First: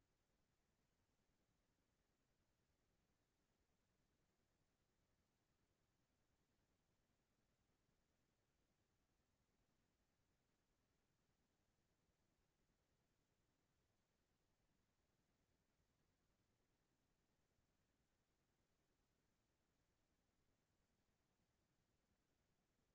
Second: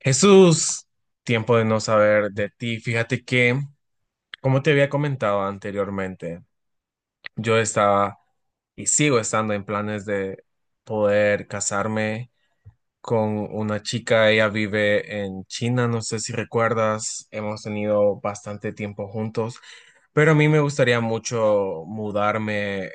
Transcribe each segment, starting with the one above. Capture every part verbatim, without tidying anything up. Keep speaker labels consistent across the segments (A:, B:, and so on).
A: Jesús, tiempo de no saber de ti. Fíjate que, como te había comentado anteriormente, yo estaba y sigo estando en planes de poder casarme con una chica, ella vive en China, no sé si recuerdas, hemos tenido bastante tiempo juntos, pero a mí me gustaría mucho mudarme,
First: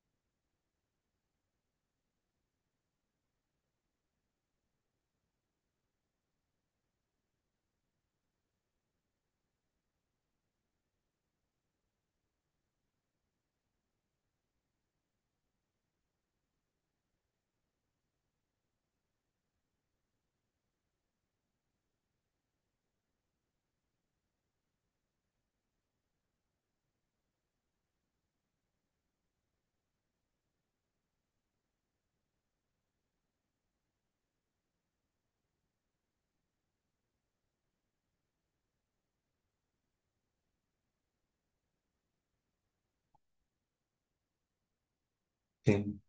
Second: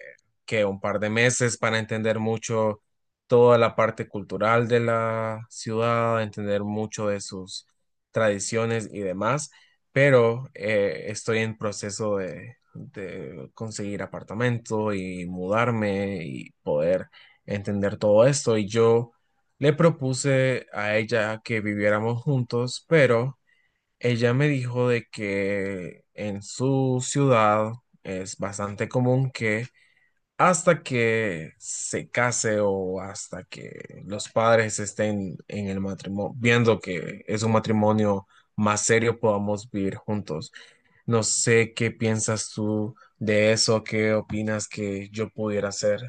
A: que un par de meses para entender mucho toda la parte cultural de la ciudad, entender mucho de sus tradiciones y demás, pero eh, estoy en proceso de, de conseguir apartamento y mudarme y poder entender todo esto y yo... Le propuse a ella que viviéramos juntos, pero ella me dijo de que en su ciudad es bastante común que hasta que se case o hasta que los padres estén en el matrimonio, viendo que es un matrimonio más serio, podamos vivir juntos. No sé qué piensas tú de eso, qué opinas que yo pudiera
B: Sí.
A: hacer.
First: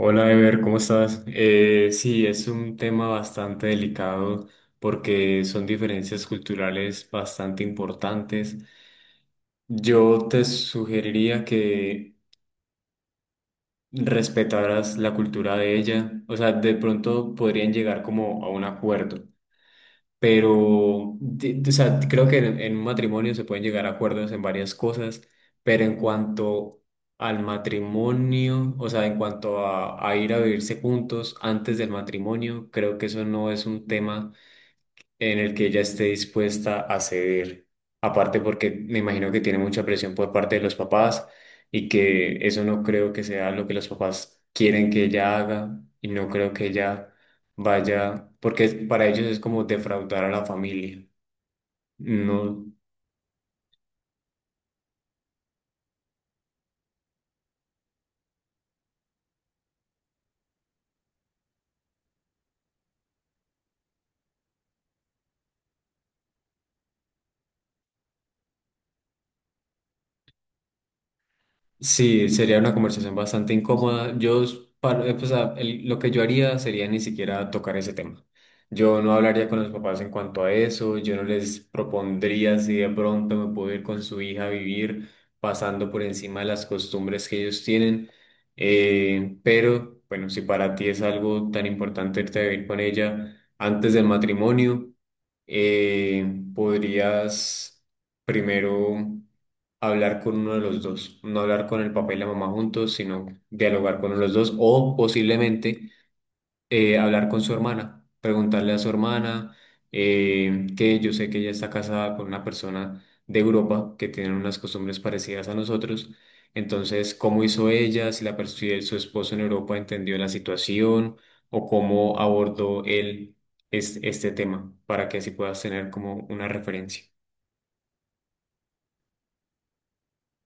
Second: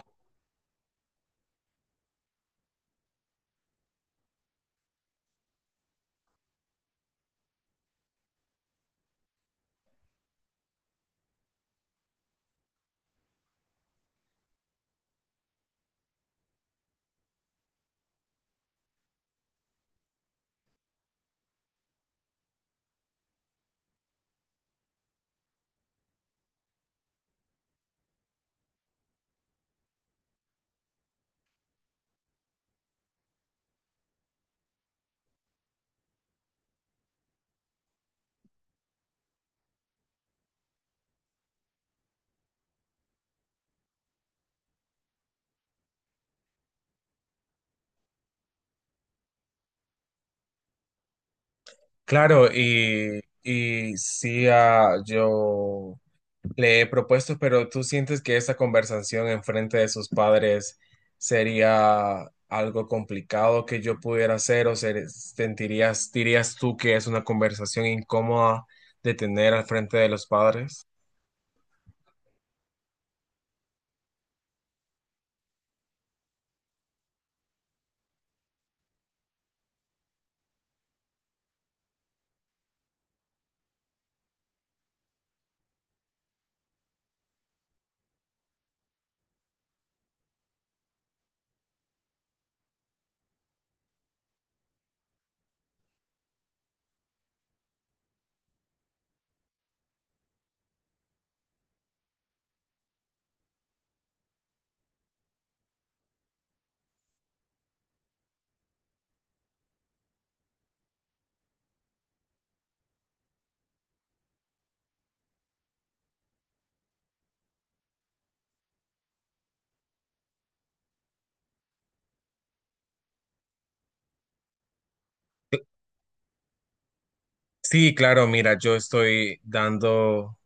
B: Hola, Ever, ¿cómo estás? Eh, sí, es un tema bastante delicado porque son diferencias culturales bastante importantes. Yo te sugeriría que respetaras la cultura de ella. O sea, de pronto podrían llegar como a un acuerdo. Pero de- de- o sea, creo que en, en un matrimonio se pueden llegar a acuerdos en varias cosas, pero en cuanto al matrimonio, o sea, en cuanto a, a ir a vivirse juntos antes del matrimonio, creo que eso no es un tema en el que ella esté dispuesta a ceder. Aparte porque me imagino que tiene mucha presión por parte de los papás y que eso no creo que sea lo que los papás quieren que ella haga y no creo que ella vaya, porque para ellos es como defraudar a la familia.
A: Claro,
B: No.
A: y, y sí, ah, yo le he propuesto, pero ¿tú sientes que esa conversación en frente de sus padres sería algo complicado que yo pudiera hacer o ser- sentirías, dirías tú que es una conversación incómoda de tener al frente de los padres?
B: Sí, sería una conversación bastante incómoda. Yo, par- eh, pues, a- el- lo que yo haría sería ni siquiera tocar ese tema. Yo no hablaría con los papás en cuanto a eso, yo no les propondría si de pronto me puedo ir con su hija a vivir pasando por encima de las costumbres que ellos tienen. Eh, pero, bueno, si para ti es algo tan importante irte a vivir con ella antes del matrimonio, eh, podrías primero hablar con uno de los dos, no hablar con el papá y la mamá juntos, sino dialogar con los dos o posiblemente eh, hablar con su hermana, preguntarle a su hermana eh, que yo sé que ella está casada con una persona de Europa que tiene unas costumbres parecidas a nosotros, entonces cómo hizo ella, si la pers- si el- su esposo en Europa entendió la situación o cómo abordó él es- este tema para que así puedas tener como una referencia.
A: Sí, claro, mira, yo estoy dando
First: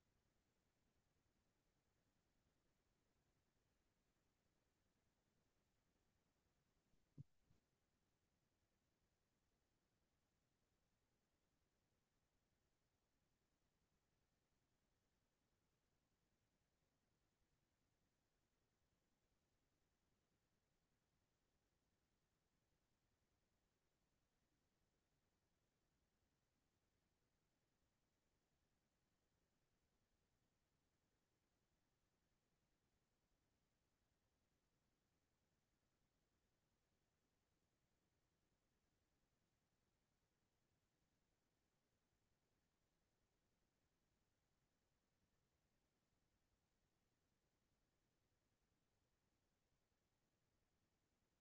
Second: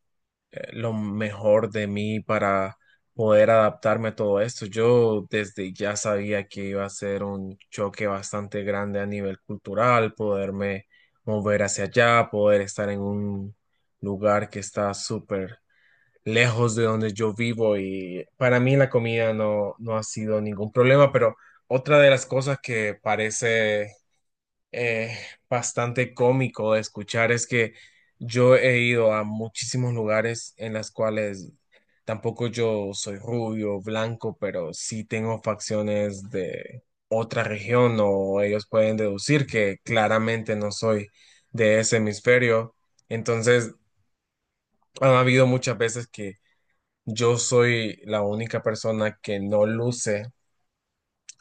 A: eh, lo mejor de mí para poder adaptarme a todo esto. Yo desde ya sabía que iba a ser un choque bastante grande a nivel cultural, poderme mover hacia allá, poder estar en un lugar que está súper lejos de donde yo vivo y para mí la comida no, no ha sido ningún problema, pero otra de las cosas que parece eh, bastante cómico de escuchar es que yo he ido a muchísimos lugares en las cuales tampoco yo soy rubio, blanco, pero sí tengo facciones de otra región o ellos pueden deducir que claramente no soy de ese hemisferio. Entonces, han habido muchas veces que yo soy la única persona que no luce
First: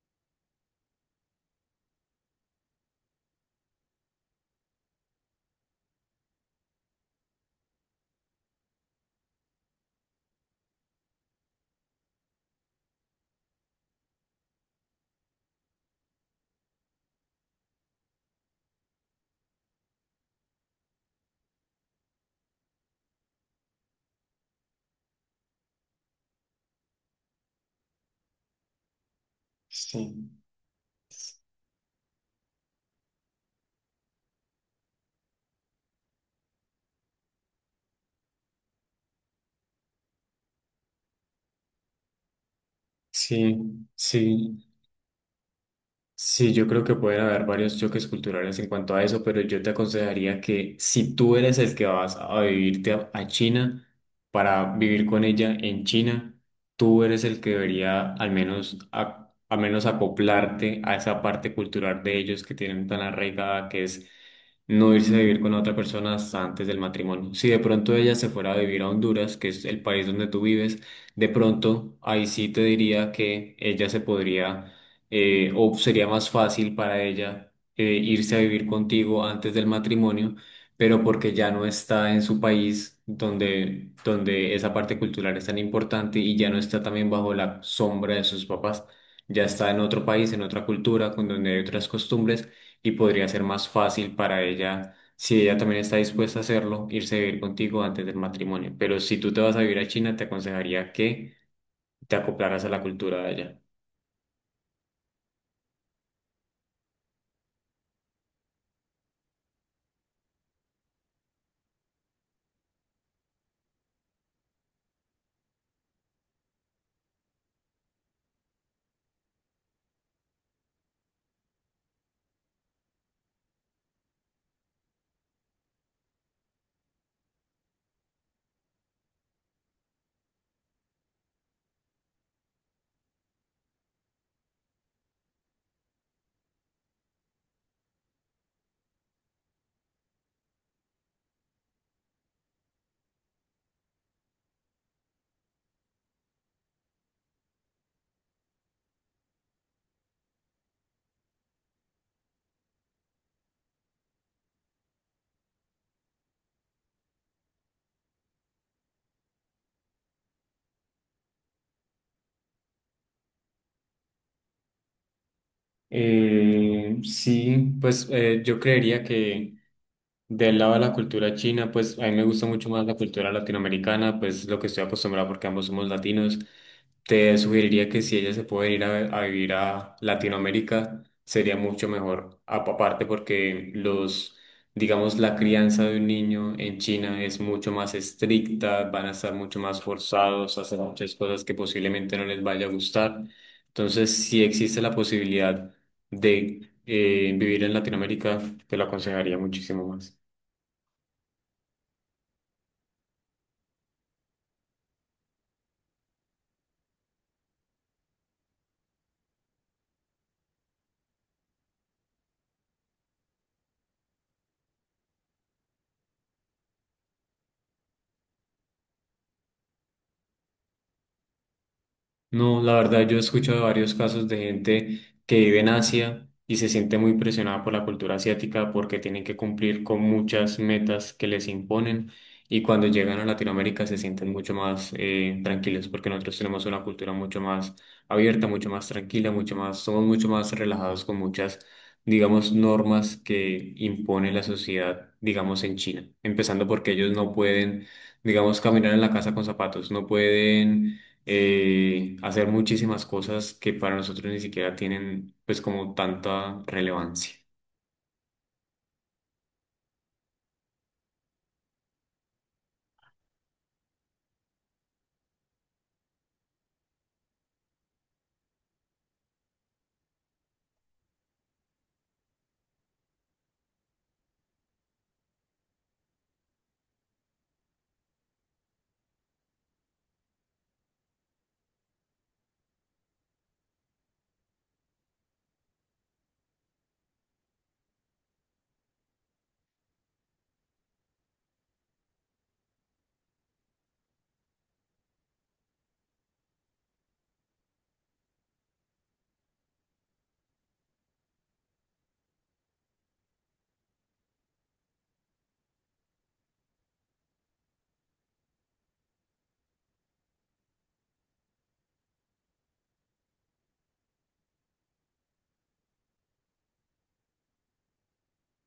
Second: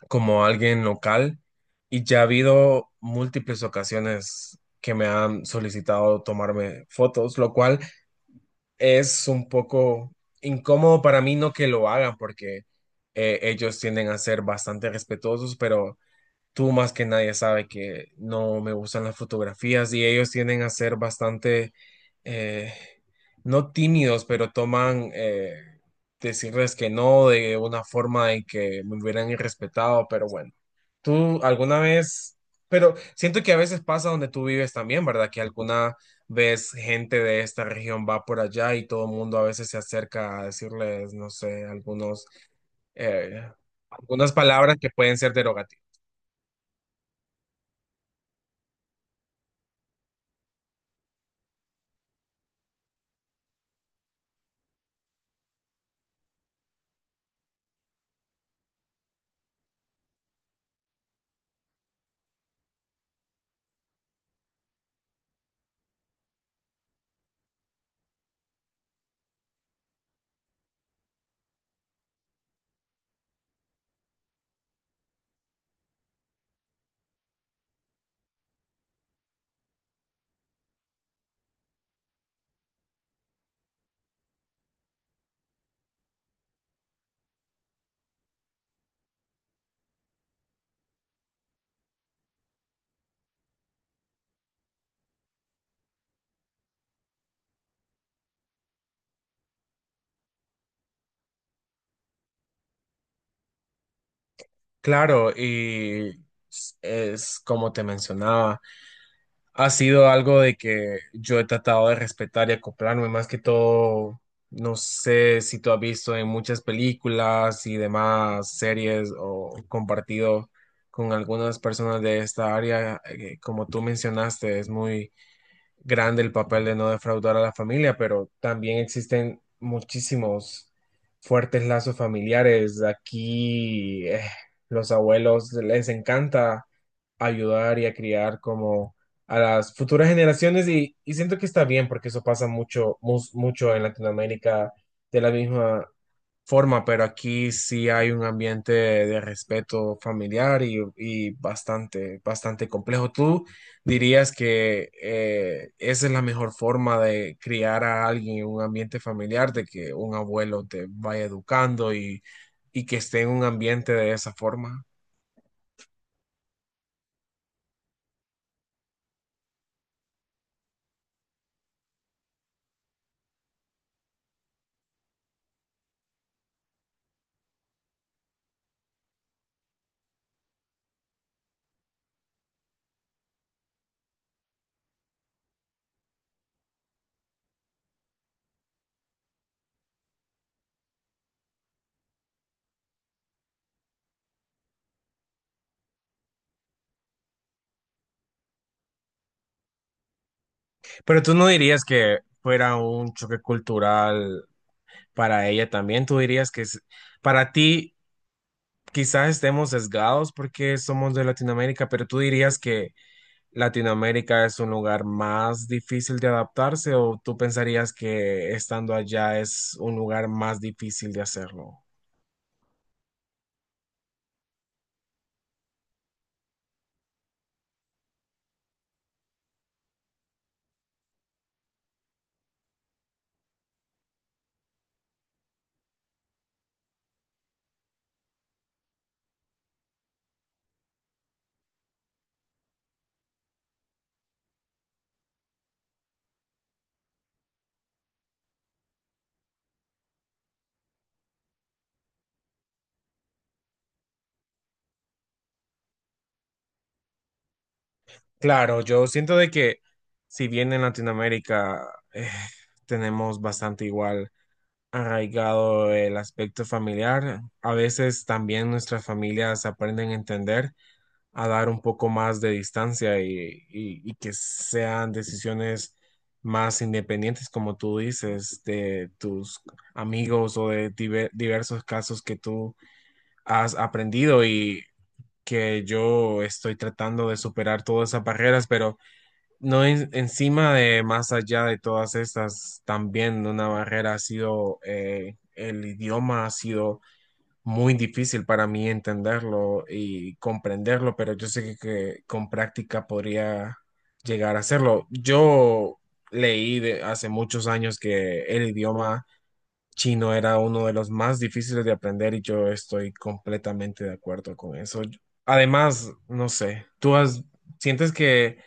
A: como alguien local y ya ha habido múltiples ocasiones que me han solicitado tomarme fotos, lo cual es un poco incómodo para mí no que lo hagan porque eh, ellos tienden a ser bastante respetuosos, pero tú más que nadie sabe que no me gustan las fotografías y ellos tienden a ser bastante, eh, no tímidos, pero toman... eh, decirles que no de una forma en que me hubieran irrespetado, pero
B: Sí.
A: bueno. Tú alguna vez, pero siento que a veces pasa donde tú vives también, ¿verdad? Que alguna vez gente de esta región va por allá y todo el mundo a veces se acerca a decirles, no sé, algunos, eh,
B: Sí,
A: algunas
B: sí.
A: palabras que pueden ser derogativas.
B: Sí, yo creo que pueden haber varios choques culturales en cuanto a eso, pero yo te aconsejaría que si tú eres el que vas a vivirte a, a China para vivir con ella en China, tú eres el que debería al menos, a- al menos acoplarte a esa parte cultural de ellos que tienen tan arraigada, que es no irse a vivir con otra persona hasta antes del matrimonio. Si de pronto ella se fuera a vivir a Honduras, que es el país donde tú vives, de pronto ahí sí te diría que ella se podría eh, o sería más fácil para ella eh, irse a vivir contigo antes del matrimonio, pero porque ya no está en su país donde, donde esa parte cultural es tan importante y ya no está también bajo la sombra de sus papás, ya está en otro país, en otra cultura, con donde hay otras costumbres y podría ser más fácil para ella. Si ella también está dispuesta a hacerlo, irse a vivir contigo antes del matrimonio. Pero si tú te vas a vivir a China, te aconsejaría que te acoplaras a la cultura de allá.
A: Claro, y es como te mencionaba. Ha sido algo de que yo he tratado de respetar y acoplarme, más que todo, no sé si tú has visto en muchas películas y demás series o compartido con algunas personas de esta área, eh, como tú mencionaste, es muy grande el papel de no defraudar a la familia, pero también existen muchísimos fuertes lazos familiares. Aquí eh, los abuelos les encanta ayudar y a criar como a las futuras generaciones y, y siento que está bien porque eso pasa mucho, mus- mucho en Latinoamérica de la misma forma, pero aquí sí hay un ambiente de respeto familiar y, y bastante, bastante complejo. ¿Tú dirías que eh, esa es la mejor forma de criar a alguien en un ambiente familiar, de que un abuelo te vaya educando y, y que esté en un ambiente de esa forma?
B: Eh, sí, pues eh, yo creería que... Del lado de la cultura china, pues a mí me gusta mucho más la cultura latinoamericana, pues lo que estoy acostumbrado porque ambos somos latinos. Te sugeriría que si ella se puede ir a, a vivir a Latinoamérica, sería mucho mejor. Apa- Aparte porque los, digamos, la crianza de un niño en China es mucho más estricta, van a estar mucho más forzados a hacer muchas cosas que posiblemente no les vaya a gustar. Entonces, si existe la posibilidad de eh, vivir en Latinoamérica, te lo aconsejaría muchísimo más.
A: Pero tú no dirías que fuera un choque cultural para ella también, tú dirías que es- para ti... Quizás estemos sesgados porque somos de Latinoamérica, pero tú dirías que ¿Latinoamérica es un lugar más difícil de adaptarse o tú pensarías que estando allá es un lugar más difícil de hacerlo?
B: No, la verdad, yo he escuchado varios casos de gente que vive en Asia y se siente muy presionada por la cultura asiática porque tienen que cumplir con muchas metas que les imponen y cuando llegan a Latinoamérica se sienten mucho más eh, tranquilos porque nosotros tenemos una cultura mucho más abierta, mucho más tranquila, mucho más, somos mucho más relajados con muchas, digamos, normas que impone la sociedad, digamos, en China, empezando porque ellos no pueden, digamos, caminar en la casa con zapatos, no pueden eh, hacer muchísimas cosas que para nosotros ni siquiera tienen pues como tanta relevancia.
A: Claro, yo siento de que si bien en Latinoamérica eh, tenemos bastante igual arraigado el aspecto familiar, a veces también nuestras familias aprenden a entender, a dar un poco más de distancia y, y- y que sean decisiones más independientes, como tú dices, de tus amigos o de diver- diversos casos que tú has aprendido y que yo estoy tratando de superar todas esas barreras, pero no en- encima de más allá de todas estas, también una barrera ha sido eh, el idioma, ha sido muy difícil para mí entenderlo y comprenderlo, pero yo sé que que con práctica podría llegar a hacerlo. Yo leí de hace muchos años que el idioma chino era uno de los más difíciles de aprender y yo estoy completamente de acuerdo con eso. Además, no sé, tú has, ¿sientes que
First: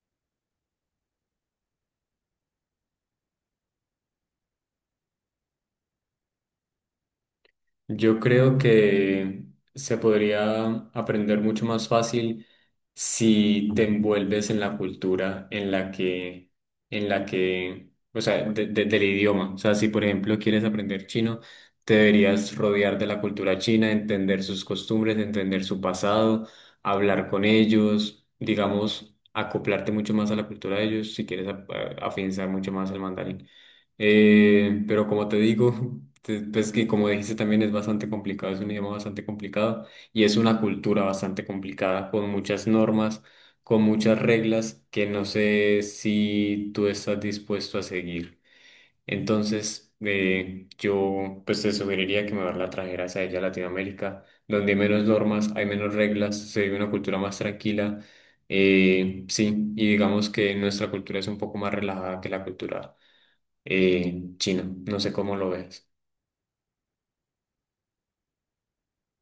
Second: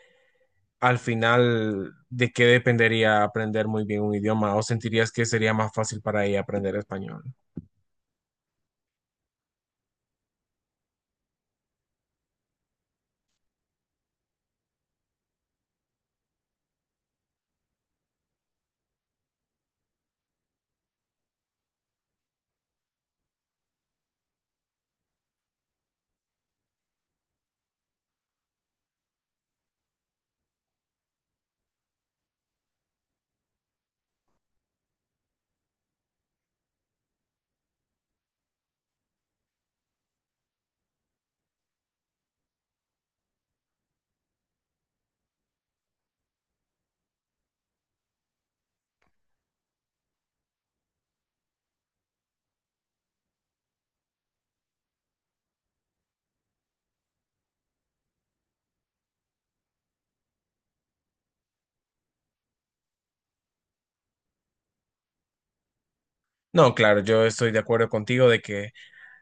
A: al final de qué dependería aprender muy bien un idioma? ¿O sentirías que sería más fácil para ella aprender español?
B: Yo creo que se podría aprender mucho más fácil si te envuelves en la cultura en la que, en la que, o sea, de- de- del idioma. O sea, si por ejemplo quieres aprender chino, te deberías rodear de la cultura china, entender sus costumbres, entender su pasado, hablar con ellos, digamos, acoplarte mucho más a la cultura de ellos si quieres a- a- afianzar mucho más el mandarín. Eh, pero como te digo, te- pues que como dijiste también es bastante complicado, es un idioma bastante complicado y es una cultura bastante complicada con muchas normas, con muchas reglas que no sé si tú estás dispuesto a seguir. Entonces, eh, yo pues te sugeriría que mejor la trajeras a ella a Latinoamérica, donde hay menos normas, hay menos reglas, se vive una cultura más tranquila. Eh, sí, y digamos que nuestra cultura es un poco más relajada que la cultura eh, chino. No sé cómo lo ves.
A: No, claro, yo estoy de acuerdo contigo de que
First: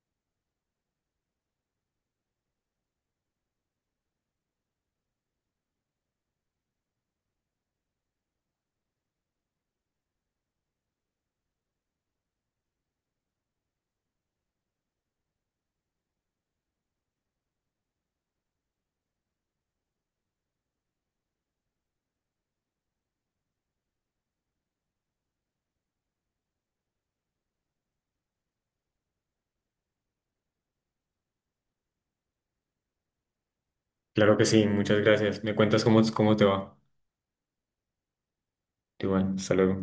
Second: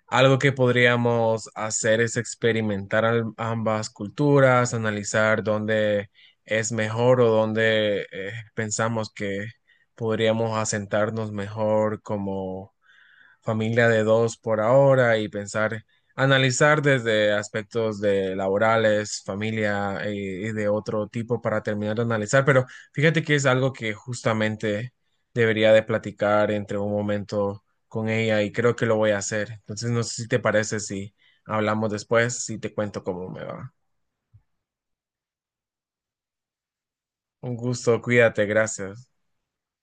A: algo que podríamos hacer es experimentar al- ambas culturas, analizar dónde es mejor o dónde eh, pensamos que podríamos asentarnos mejor como familia de dos por ahora y pensar, analizar desde aspectos de laborales, familia y, y de otro tipo para terminar de analizar. Pero fíjate que es algo que justamente debería de platicar entre un momento con ella y creo que lo voy a hacer. Entonces no sé si te parece si hablamos después, si te cuento cómo me va.
B: Claro que sí, muchas gracias. Me cuentas cómo, cómo te va.
A: Un gusto, cuídate, gracias.
B: Igual, hasta luego.